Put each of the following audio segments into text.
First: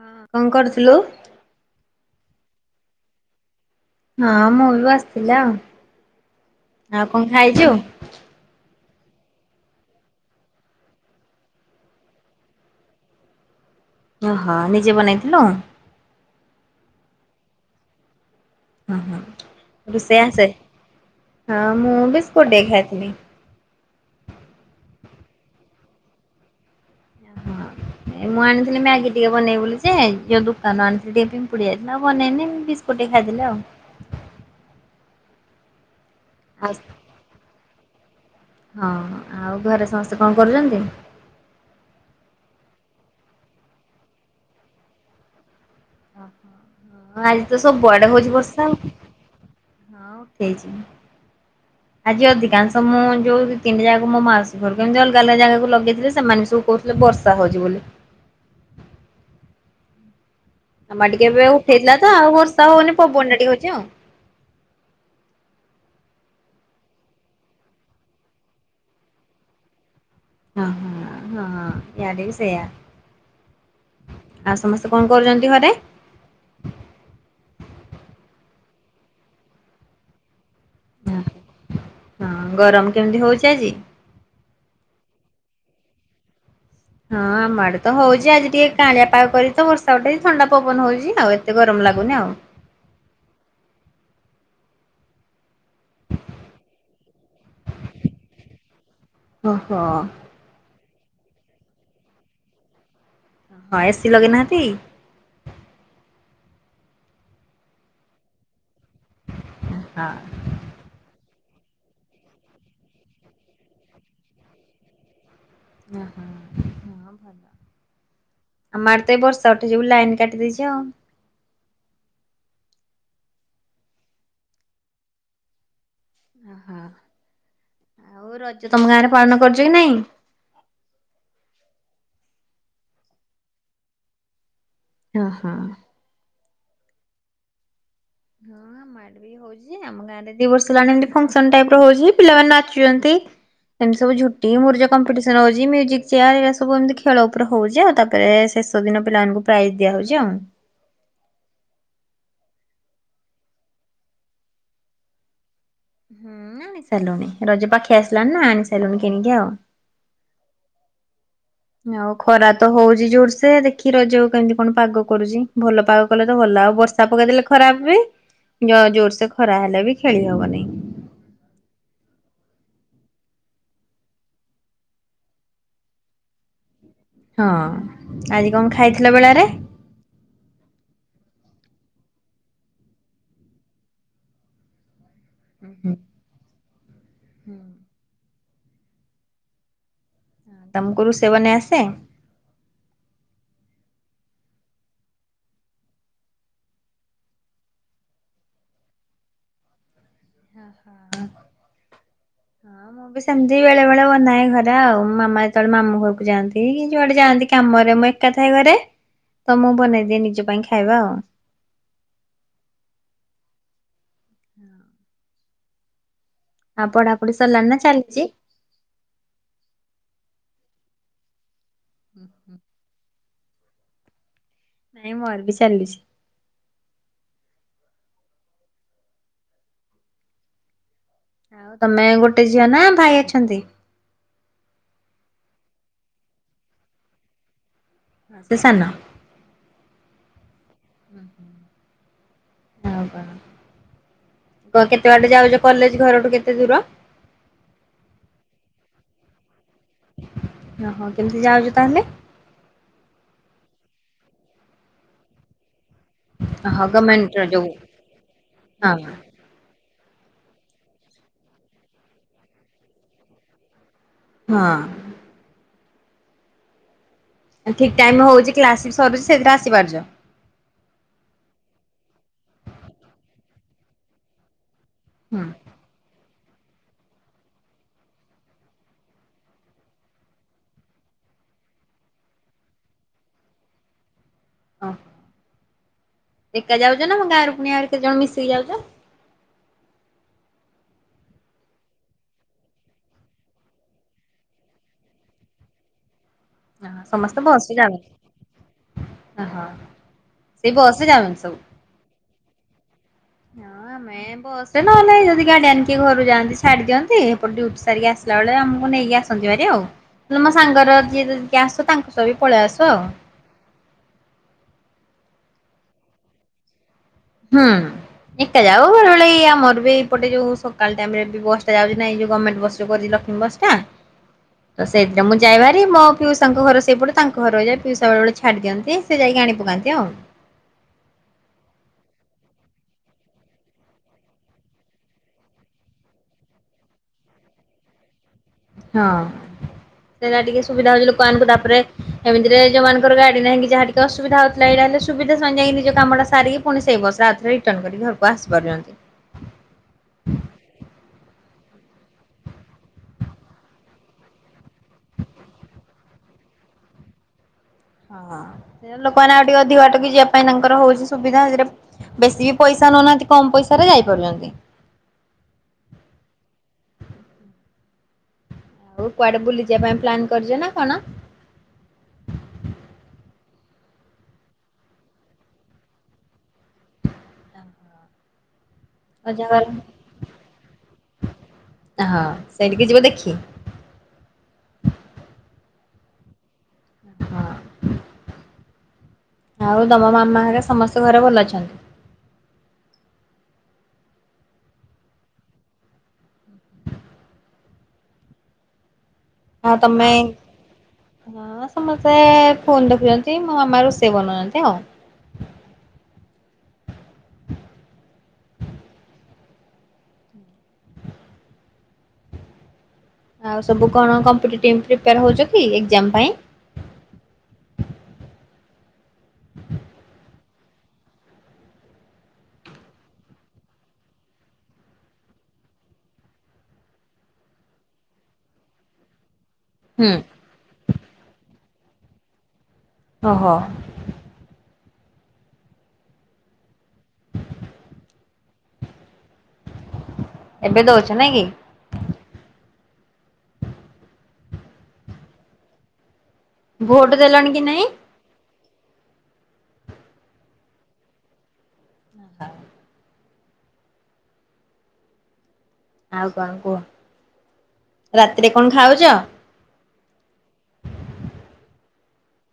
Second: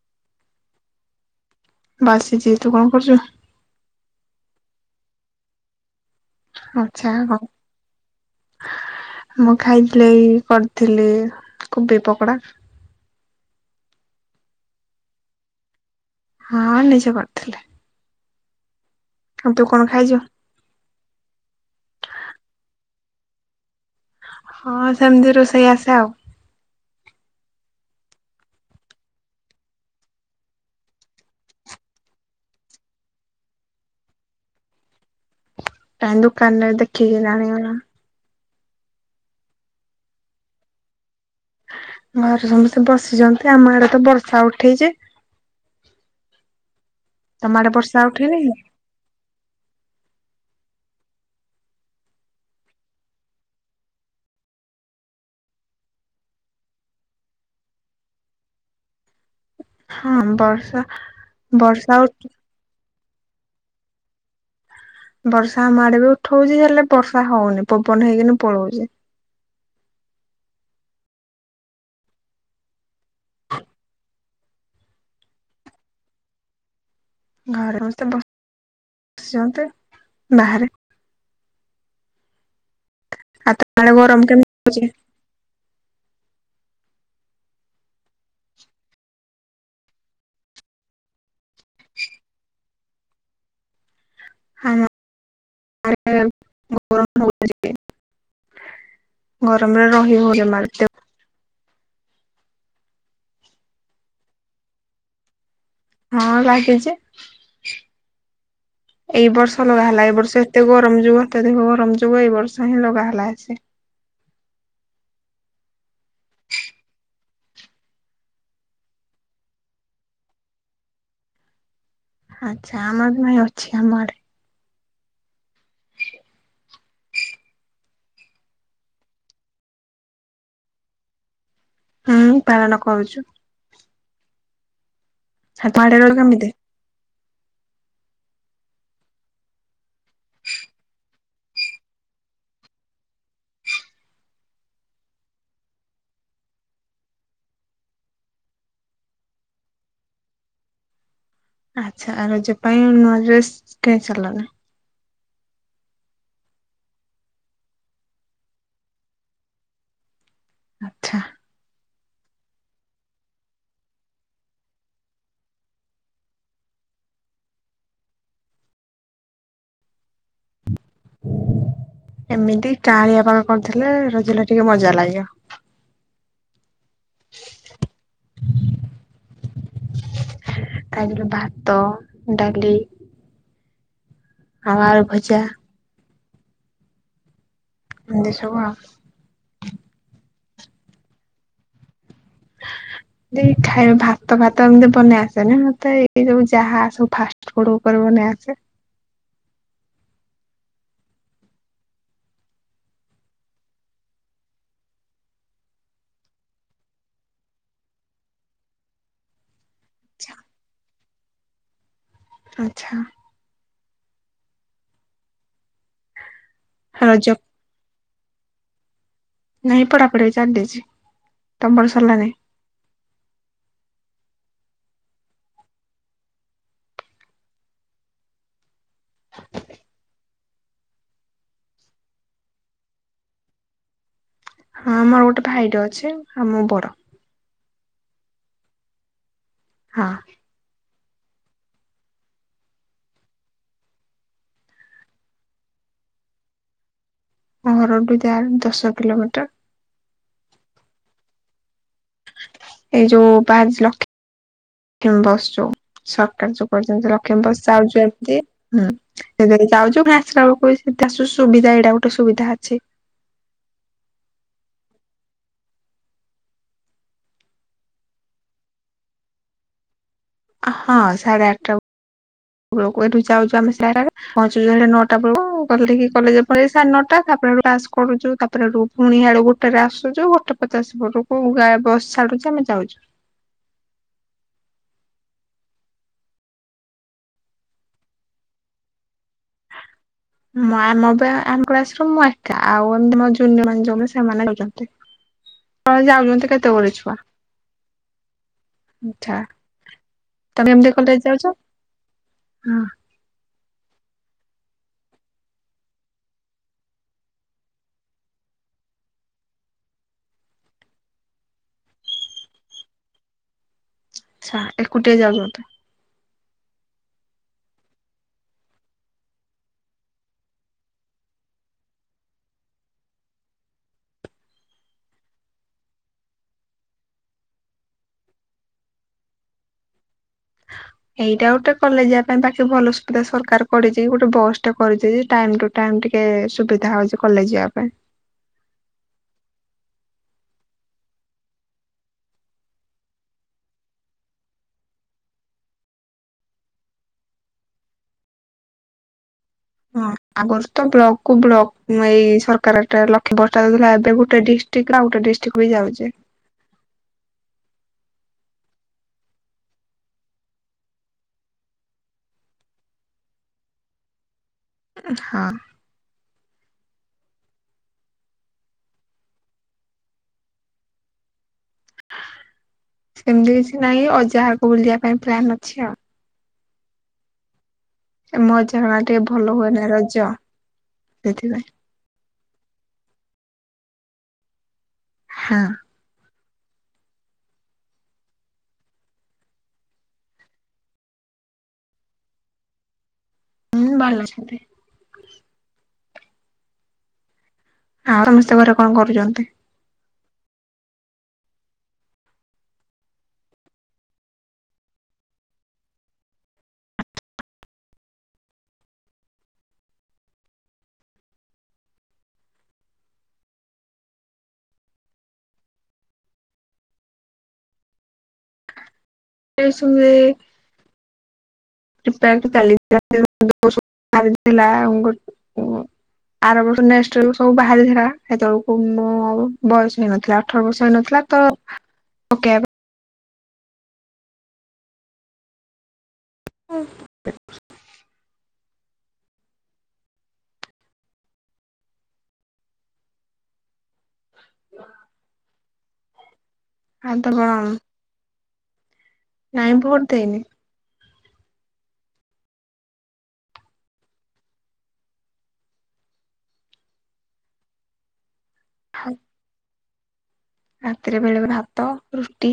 ହ କଣ କରୁଥୁଲୁ। ବାସିଚି ତୁ କଣ କରୁଚୁ। ହଁ ମୁଁ ବିସିଥିଲ ଆଉ। ଆଉ ଆଛା କଣ ହଉ। ଖାଇଛୁ? ମୁଁ ଖାଇଥିଲି କରିଥିଲି କୋବି ପକୋଡା। ଓହୋ ନିଜେ ବନେଇଥିଲୁ। ହଁ ନିଜେ କରିଥିଲି। ହଁ ହଁ ଆଉ ତୁ କଣ ଖାଇଛୁ? ରୋଷେଇ ଆସେ ହଁ ମୁଁ ବିସ୍କୁଟ ଟେ ଖାଇଥିଲି। ହଁ ସେମିତି ରୋଷେଇ ଆସେ ଆଉ। ଏ ମୁଁ ଆଣିଥିଲି ମ୍ୟାଗି ଟିକେ ବନେଇବି ବୋଲି ଯେ ଯୋଉ ଦୋକାନରୁ ଆଣିଥିଲି ଟିକେ ପିମ୍ପୁଡି ଯାଥିଲା ଆଉ ବନେଇନି ବିସ୍ କକୁଟ୍ ଟିକେ ଖାଇଦେଲି ଆଉ। କାଇ ଆଉ ଦୋକାନରେ ଦେଖିକିରି ଆଣିଲୁ ନୁ। ହଁ ଆଉ ଘରେ ସମସ୍ତେ କଣ କରୁଛନ୍ତି। ଘରେ ସମସ୍ତେ ବସିଚନ୍ତି ଆମ ଆଡେ ତ ବର୍ଷା ଉଠେଇଚି। ଓହୋ ଆଜି ତମ ତ ଆଡେ ସବୁ ବର୍ଷା ଆଡ଼େ ହଉଛି ଉଠେଇନି କି? ବର୍ଷା ଆଉ। ହଁ ଉଠେଇଚି। ହ [inaudible] ଆଜି ଅଧିକାଂଶ ମୁଁ ଯୋଉ ତିନଟା ଯା ମୋ ମାଉସୀ ଘରକୁ କେମିତି ଅଲଗା ଅଲଗା ଜାଗାକୁ ଲଗେଇଥିଲି ସେମାନେ ସବୁ କଉ ଥିଲେ ବର୍ଷା ହଉଛି ବୋଲି। ହଁ ବର୍ ଆମଡେ ଟିକେ ଏବେ ଉଠେଇଥିଲା ତ ଆଉ ବର୍ଷା ହଉନି ପବନ ଟା ଟିକେ ହଉଛି ଆଉ। ବର୍ଷା ଆମ ଆଡେ ବି ଉଠଉଛି ହେଲେ ବର୍ଷା ହଉନି ପବନ ହେଇକିନି ପଳଉଚି। ହଁ ହଁ ହଁ ଇଆଡେ ବି ସେୟା। ଆଉ ସମସ୍ତେ କଣ କରୁଛନ୍ତି ଘରେ। ଘରେ ମସ୍ତେ ବ ସିଛନ୍ତି ବାହାରେ। ହଁ ଗରମ କେମିତି ହଉଛି ଆଜି? [unintelligible] ଗରମ କେମିତି ହେଉଛି। ହଁ ଆମ ଆଡେ ତ ହଉଛି ଆଜି ଟିକେ କାଂଲିଆ ପାାଗ କରି ତ ବର୍ଷା ଉଠେଇ ଥଣ୍ଡା ପବନ ହଉଛି ଆଉ ଏତେ ଗରମ ଲାଗୁନି ଆଉ। ହଁ। ଆଜ୍ଞା ମ୍ୟାମ୍। ଗରମ ହଉଚି [inaudible] ଓହୋ। ଗରମରେ ରହି ହଉ ଯମାରୁ ତ। ହଁ ଏସିି ଲଗେଇ ନାହାନ୍ତି? ହଁ ଲାଗିଚି, ଏଇ ବର୍ଷ ଲଗା ହେଲା, ହଁ। ଏଇ ବର୍ଷ ଏ ତେ ଗରମ ଯୁଗ ଅତ୍ୟଧିକ ଗରମ ଯୁଗ ଏଇ ବର୍ଷ ହିଁ ଲଗା ହେଲା ଏସି। ଓ ହଁ [inaudible] ଆମର ତ ଏଇ ବର୍ଷା ଉଠେଇଛି ବୁଲି ଲାଇନ କାଟି ଦେଇଛି ଅ,। ଆଚ୍ଛା ଆମର ନାଇଁ ଅଛି ଆମ ଆଡ଼େ। ହଁ ଆଉ ରଜ ତୋମ ଗାଁରେ ପାଳନ କରୁଚ କି ନାଇଁ? ହୁଁ, ପାଳନ କରୁଚୁ। ହଁ, ହଁ। ସେପଟେ ତୋମର କେମିତି? ହଁ ଆମ ଆଡ଼େ ବି ହଉଛି। ଯେ ଆମ ଗାଁରେ ଦି ବର୍ଷ ହେଲାଣି ଏମତି ଫଂକ୍ସନ ଟାଇପ୍ ର ହଉଛି ପିଲାମାନେ ନାଚୁଚନ୍ତି। ଏମିତି ସବୁ ଝୁଟି ମୁରୁଜ କମ୍ପିଟିସନ୍ ହଉଛି, ମ୍ୟୁଜିକ୍ ଚେୟାର୍ ଏଇରା ସବୁ ଏମିତି ଖେଳ ଉପରେ ହଉଛି। ଆଉ ତାପରେ ଶେଷ ତ ଦିନ ପିଲାମାନଙ୍କୁ ପ୍ରାଇଜ୍ ଦିଆହଉଛି ଆଉ। ଆଚ୍ଛା ଆଉ ରଜ ପାଇଁ ନୂଆ ଡ୍ରେସ୍ [unintelligible] ହୁଁ, ଆଣି ସାରିଲୁଣି ରଜ ପାଖେଇ ଆସିଲାଣି ନା ଆଣି ସାରିଲୁଣି କିଣିକି ଆଉ। ଆଚ୍ଛା। ଆଉ ଖରା ତ ହଉଚି ଜୋରସେ ଦେଖି ରଜକୁ କେମିତି କଣ ପାଗ କରୁଚି। ଭଲ ପାଗ କଲେ ତ ଭଲ, ଆଉ ବର୍ଷ ଷା ପକେଇଦେଲେ ଖରାପ ବି, ଜ-ଜୋରସେ ଖରା ହେଲେ ବି ଖେଳି ହବନି। ଏମିତି କାଆଁଳିଆ ପାଗ କରଥିଲେ ରଜଟା ଟିକେ ମଜା ଲାଗିବ। ହଁ, ଆଜି କଣ ଖାଇଥିଲ ବେଳାରେ? ଖାଇଥିଲୁ ଭାତ, ଡାଲି ଆଳୁ ଭଜା। ହୁଁ, ହୁଁ। ହୁଁ। ଏମିତି ସବୁ ଆଉ। ତୋମ କୁ ରୋଷେଇ ବନେଇ ଆସେ? ନାଇଁ ଖାଇବା ଭାତ ଫାତ ଏମତି ବନେଇ ଆସେନି। ମୋତେ ଏଇ ସବୁ ଯାହା ସବୁ ଫାଷ୍ ଫୁଡ୍ ଉପରେ ବନେଇ ଆସେ। ହୋ, ହୋ। ହ [inaudible] ହଁ ମୁଁ ବି ସେମିତି ବେଳେ ବେଳେ ବନାଏ ଘରେ ଆଉ, ମାମା ଯେତେବେଳେ ମାମୁ ଘରକୁ ଯାଆନ୍ତି, କି ଯୁଆଡେ ଯାଆନ୍ତି କାମରେ ମୁଁ ଏ ଏକା ଥାଏ ଘରେ, ତ ମୁଁ ବନେଇ ଦିଏ ନିଜ ପାଇଁ ଖାଇବା। ଆଚ୍ଛା। ଆଉ ପଢା ରଜ ପଢି ସରିଲାଣି ନା ଚାଲିଚି? ନାଇଁ ପଢାପଢି ଚାଲିଛି। ତୋମର ସରିଲାଣି? ନାଇଁ ମୋର ବି ଚାଲିଛି। ଆଉ ତୋମେ ଗୋଟେ ଝିଅ ନା ଭାଇ ଅଛନ୍ତି? ହଁ ମୋର ଗୋଟେ ଭାଇ ଟେ ଅଛି ଆଉ, ଆଉ ମୁଁ ବଡ। ହଁ ସିଏ ସାନ। ହଁ। ହଁ, ହଁ ଆଉ କଣ? କ- କେତେ ବାଟ ଯାଉଚ? କଲେଜ୍ ଘରଠୁ କେତେ ଦୂର? ଘରଠୁ ଯାଏ ଦଶ କିଲୋମିଟର। ଓହୋ, କେମିତି ଯାଉଚ ତୋମେ? ଏଇ ଯୋଉ ବାହାରିଛି ଲକ୍ଷ୍ମୀ ବସ୍‌ ଯୋଉ। ସକାଳୁ ଯୋଉ ଓହୋ ବସ୍ ଯାଉଚୁ ଗମେଣ୍ଟର ଲକ୍ଷ୍ମୀ ବସ୍ ଯୋଉ ଯାଉଚୁ ବାକି। ହଁ ସେଇଟାରେ ଯାଉଛୁ, ଫେର୍ ଆସିଲା ବେଳକୁ ଏଇ ସେମତି ଆସୁ ସୁବିଧା ଏଇଟା ଗୋଟେ ସୁବିଧା ଅଛି। ହଁ। ଠିକ୍ ଟାଇମ୍ ହେଉଛି କ୍ଲାସ୍ ବି ସରୁଛି ସେଥିରେ ଆସିପାରୁଛ। ହଁ ସାଢେ ଆଠଟା ବେଳକୁ ଏଠୁ ଯାଉଛୁ ଆମେ ପହଞ୍ଚଛୁ ନଅଟା। ହୁଁ ତାପରେ [unintelligible] ହେଲେ କିି କଲେଜ ପରେ ସାଢ଼େ ନଅଟା ତାପରେ ହେଟୁ କରୁଛୁ ତାପରେ ହେଠୁ ଫୁଣି ହିଆଡୁ ଗୋଟରେ ଆସୁଛୁ ଗୋଟେ ପଚାଶ ପଟକୁ ଗା ବସ୍ ଛାଡୁଛି ଆମେ ଯାଉଛୁ। ହ ଏକା ଯାଉଛ ନା ତମ ଗାଁ ର ପୁଣି ଆହୁରି କେତେ ଜଣ ମିଶିକି ଯାଉଛ? ଆ ଆମ ବା ଆମ କ୍ଲାସ୍ ରୁ ମୁଁ ଏକା ଆଉ ଏମତି ମୋ ଜୁନିଅର ମାନେ ଯୋଉମାନେ ସେମାନେ ଯାଉଛନ୍ତି। ହଁ ଯାଉନାହାନ୍ତି କେତ୍ ହ ସମସ୍ତେ ବସ ରେ ଜାଉ ନାହାଁନ୍ତି? ଆଛା ସେଇ ତମେ ଏମିତି ବସରେ କଲେଜ ଯାଉଛନ୍ତି ଯାଉଛଁ? ସବୁ। [unintelligible] ଁ ବସ ରେ ନହେଲେ ଯଦି ଗାଡିଆନ କିଏ ଘରୁ ଯାଆନ୍ତି ଛାଡ଼ି ଦିଅନ୍ତି ଏପଟ ଡିଉଟି ସାରିକି ଆସିଲା ବେଳେ ଆମକୁ ନେଇକି ଆସ ଆସନ୍ତିଭାରି ଆଉ। ନହେଲେ ମୋ ସାଙ୍ଗର କିଏ ଯଦି କିଏ ଆସ ତାଙ୍କ ସହ ବି ପଳେଇ ଆଶୁ ଆଉ। ଆଛା ଏକୁଟିଆ ଯାଉ ତ ହୁଁ। ଏକା ଯାଉ ବେଳେବେଳେ ଇଏ ଆମର ବି ଏପଟେ ଯୋଉ ସକାଳ ଟାଇମ ରେ ବି ବସ ଟା ଯାଉଛି ନା ଏ ଯୋଉ ଗମେଣ୍ଟ ବସ୍ ଯୋଉ କରିଛି ଲକ୍ଷ୍ମୀ ବସ୍। ଟା। [unintelligible] ତ ସେଇଥିରେ ମୁଁ ଯାଏଭାରି ମୋ ପିଉସାଙ୍କ ଘର ସେଇପଟେ ତାଙ୍କ ଘର ଯେ ପିଉସା ବେବେଳେ ଛାଡ଼ି ଦିଅନ୍ତି। ସେ ଯାଇକି ଆଣି ପକାନ୍ତି ଆଉ। ଏଇଟା ଗୋଟେ କଲେଜ ଯିବା ପାଇଁ ବାକି ଭଲ ସୁବିଧା ସରକାର କରିଛି ଗୋଟେ ବସ୍ ଟା କରିଚି ଟାଇମ ଟୁ ଟାଇମ ଟିକେ ସୁବିଧା ହଉଛି କଲେଜ ଯିବା ପାଇଁ। ହଁ ସେଇଟା ଟିକେ ସୁବିଧା ହଉଛି ଲୋକମାନଙ୍କୁ ତାପରେ ଏମିତିରେ ଯୋଉ ମାନଙ୍କର ଗାଡି ନାହିଁ କି ଯାହା ଟିକେ ଅଶୁବିଧା ହୋଉଥିଲା ଏଇଟା ହେଲେ ସୁବିଧା ସେମାନେ ଯାଇକି ନିଜ କାମ ଟା ସାରିକି ଫୁଣି ସେଇ ବସରେ ଆଉଥି ସେ ରିଟର୍ନ କରିକି ଘରକୁ ଆସିପାରୁଚନ୍ତି। ହଁ ଆଗରୁ ତ ବ୍ଲକ କୁ ବ୍ଲକ ଏଇ ସରକାରଟା ଲକ୍ଷ୍ୟ ବା ଦଉଥିଲା ଏବେ ଗୋଟେ ଡି ଟିକରୁ ଆଉ ଗୋଟେ ଡିଷ୍ଟ୍ରିକ ବି ଯାଉଛି। ଓହଁ ଲୋକମାନେ ଆଉ ଟିକେ ଅଧିକ ବାଟକି ଯିବା ପାଇଁ ତାଙ୍କର ହଉଛି ସୁବିଧା ସେଥିରେ ବେଶୀ ବି ପଇସା ନଉନାହାନ୍ତି କମ ପଇସା ରେ ଯାଇ ପାରୁଛନ୍ତି। ହଁ। ଆଉ କୁଆଡେ ବୁଲିଯିବା ପାଇଁ ପ୍ଲାନ୍ କରିଛ ନା କଣ? ସେମିତି କିଛି ନାହିଁ ଅଜା ଘରକୁ ବୁଲିବା ପାଇଁ ପ୍ଲାନ୍ ଅଛି ଆଉ। ଏ ମୋ ଅଜା ଘର ଆଡେ ଟିକେ ଅଜା ଭଲ ଘର ହୁଏ ନା ରଜ ସେଥିପାଇଁ। ହଁ ସେଇ ଟିକେ ଯିବ ଦେଖି ହଁ। ହଁ। ଆଉ ତମ ମାମା ହେରିକା ସମସ୍ତେ ଘରେ ଭଲ ଅଛନ୍ତି? ହୁ ଭଲ ଅଛନ୍ତି। ଆଉ ସମସ୍ତେ ଘରେ କଣ କରୁଛନ୍ତି? ଆଉ ତମେ? ହଁ ସମସ୍ତେ ଫୋନ୍ ଦେଖୁଛନ୍ତି ମୋ ମାମା ରୋଷେଇ ବନାନ୍ତି ଆଉ। ଆଉ ସବୁ କଣ କମ୍ପିଟେଟିଭ ପ୍ରିପେୟାର ହେଉଛ କି ଏଗଜାମ୍ ପାଇଁ। ଏଇ ସମୟେ [unintelligible] ଆର ବର୍ଷ ନେକ୍ସଟ୍ ବେଳକୁ ସବୁ ବାହାରିଥିଲା ସେତବେଳକୁ ମୁଁ ଆଉ ବୟସ ହୁଁ ହେଇନଥିଲା ଅଠର ବର୍ଷ ହେଇନଥିଲା ତ ପକାଇବ ଓହୋ। ହୁଁ। ଏବେ ଦୋଉଚି ନାଇ କି? ଆଉ ଭୋଟ ତ କଣ ଦେଲଣି କି ନାଇଁ? ନାଇଁ ଭୋଟ ଦେଇନି। ଅ ହ। ଆଉ କଣ କୁହ ରାତିରେ କଣ ଖାଉଛ। ରାତିରେ ବେଳେ ବେଳେ ଭାତ ରୁଟି।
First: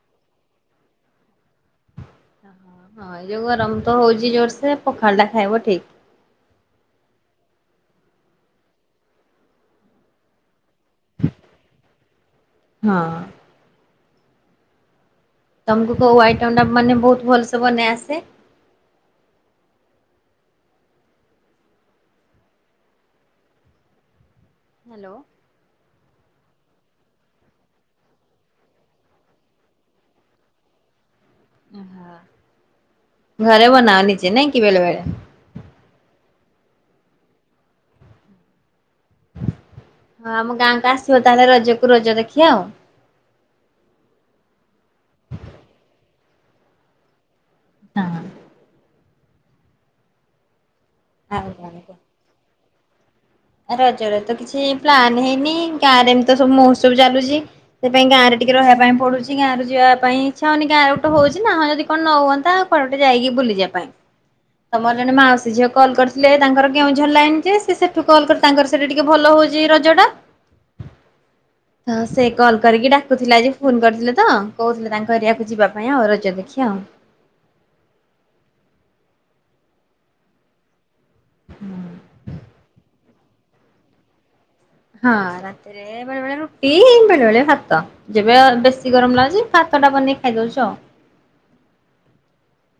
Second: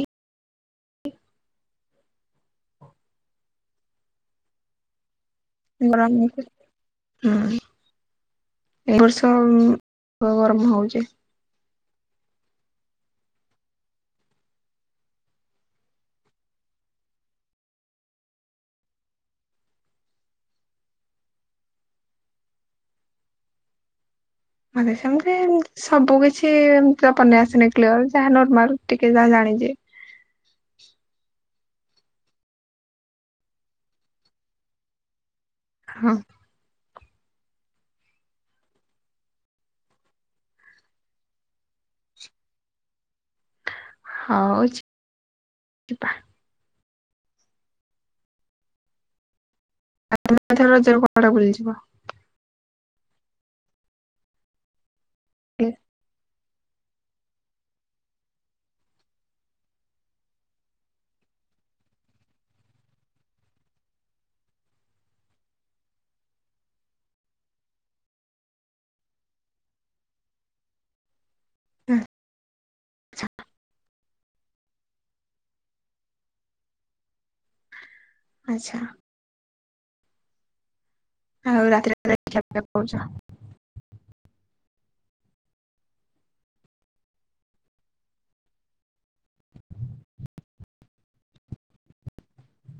ହଁ ଏଇ ଯୋଉ ଗରମ ତ ହଉଚି ଜୋରସେ ପଖାଳ ଟା ଖାଇବ ଠିକ। ଗରମ ହଉଚି ହୁଁ। ଏ ବର୍ଷ ଗରମ ହଉଚି। ହୁଁ ହଁ। ତମକୁ କୋଉ ଆଇଟମ୍ ଟା ମାନେ ବହୁତ ଭଲସେ ବନେଇ ଆସେ। ମାତେ ହ୍ୟାଲୋ ସେମିତି। ସବୁ କିଛି ଏମିତି ବନେଇ ଆସନି କ୍ଲିୟର ଯାହା ନର୍ମାଲ ଟିକେ ଯାହା ଜାଣିଛି। ଓ ହା ଘରେ ବନାଅ ନିଜେ ନାଇଁ କି ବେଲେ ବେଳେ। ହଁ। ହଁ ଆମ ଗାଁକୁ ଆସିବ ତାହେଲେ ରଜକୁ ରଜ ଦେଖି ଆଉ। ହଉ ଜି ଜିବା। ହଁ। [unintelligible] ଆଉ କଣ କୁଅ। ରଜ ର ତ କିଛି ପ୍ଲାନ୍ ହେଇନି ଗାଁ ରେ ଏମିତି ତ ସବୁ ମହୋତ୍ସବ ଚାଲୁଛି। ସେ ପାଇଁଁ ଗାଁରେ ଟିକେ ରହିବା ପାଇଁ ପଡୁଛି ଗାଁ ରୁ ଯିଆ ପାଇଁ ଇଚ୍ଛା ହଉନି ଗାଁରେ ଗୋଟ ହଉଛି ନା ହଁ ଯଦି କଣ ନ ହୁଅନ୍ତା। କୁଆଡେ ଗୋଟେ ଯାଇକି ବୁଲିଯିବା ପାଇଁ। ତ ମୋର ଜଣେ ମାଉସୀ ଝିଅ କଲ୍ କରିଥିଲେ ତାଙ୍କର କେଉଁଝର ଲାଇନ୍ ଯେ ସିଏ ସେଠୁ କଲ୍ କରି ତାଙ୍କର ସେଠି ଟିକେ ଭଲ ହଉଛି ରଜ ଟା। ତ ଆଚ୍ଛା ସେ କଲ କରିକି ଡାକୁଥିଲା ଆଜି ଫୋନ କରିଥିଲେ ତ। କହୁଥିଲେ ତାଙ୍କ ଏରିଆକୁ ଯିବା ପାଇଁ ଆଉ ରଜ ଦେଖି ଆଉ। ଆଚ୍ଛା। ଆଉ ରାତିରେ [unintelligible] ଖିଆ କରୁଛ। ହଁ ରାତିରେ ବେଳେବେଳେ ରୁଟି ବେଳେବେଳେ ଭାତ। ଯେବେ ବେଶୀ ଗରମ ଲାଗୁଛି ଭାତ ଟା ବନେଇ ଖାଇ ଦଉଛୁ ଆଉ। [inaudible]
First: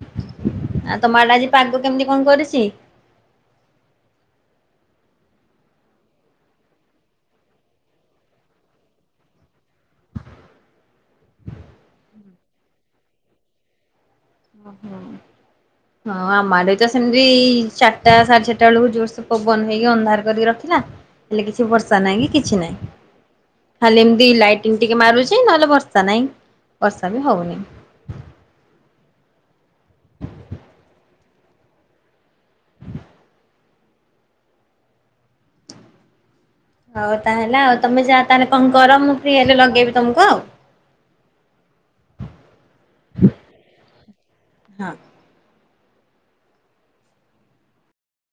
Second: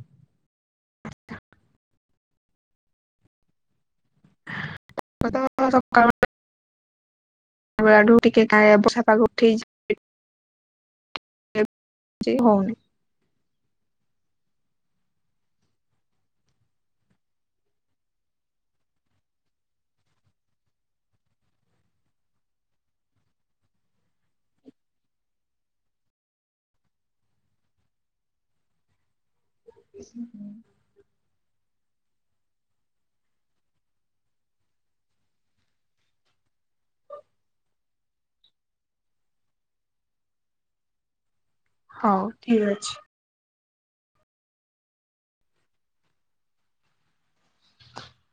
ଆଉ ତମ ଆଡେ ଆଜି ପାଗ କେମିତି କଁ କରିଛି। ପାଗ ତ ସକାଳୁ। ବେଳା ଠୁ ଟିକେ କାୟ ବର୍ଷା ଉଠେଇଛି। ହଉନି। ଓ‌‌ହ। ହଁ ଆମ ଆଡେ ତ ସେମିତି ଚାରିଟା ସାଢେ ଚାରିଟା ବେଳକୁ ଜୋରସ ପବନ ହେଇକି ଅନ୍ଧାର କରିକି ରଖିଲା। ହେଲେ କିଛି ବର୍ଷା ନାହିଁ କି କିଛି ନାହିଁ। ଖାଲି ଏମିତି ଲାଇଟିଂ ଟିକେ ମାରୁଛି ନହେଲେ ବର୍ଷା ନହିଁ ବର୍ଷା ବି ହଉନି। [unintelligible] ହଉ ତାହେଲେ ଆଉ ତମେ ଯା ତାହେଲେ କଁ କର ମୁଁ ଫ୍ରି ହେଲେ ଲଗେଇବି ତମକୁ ଆଉ। ହ ଉ ଠିକ ଅଛି। ହଁ।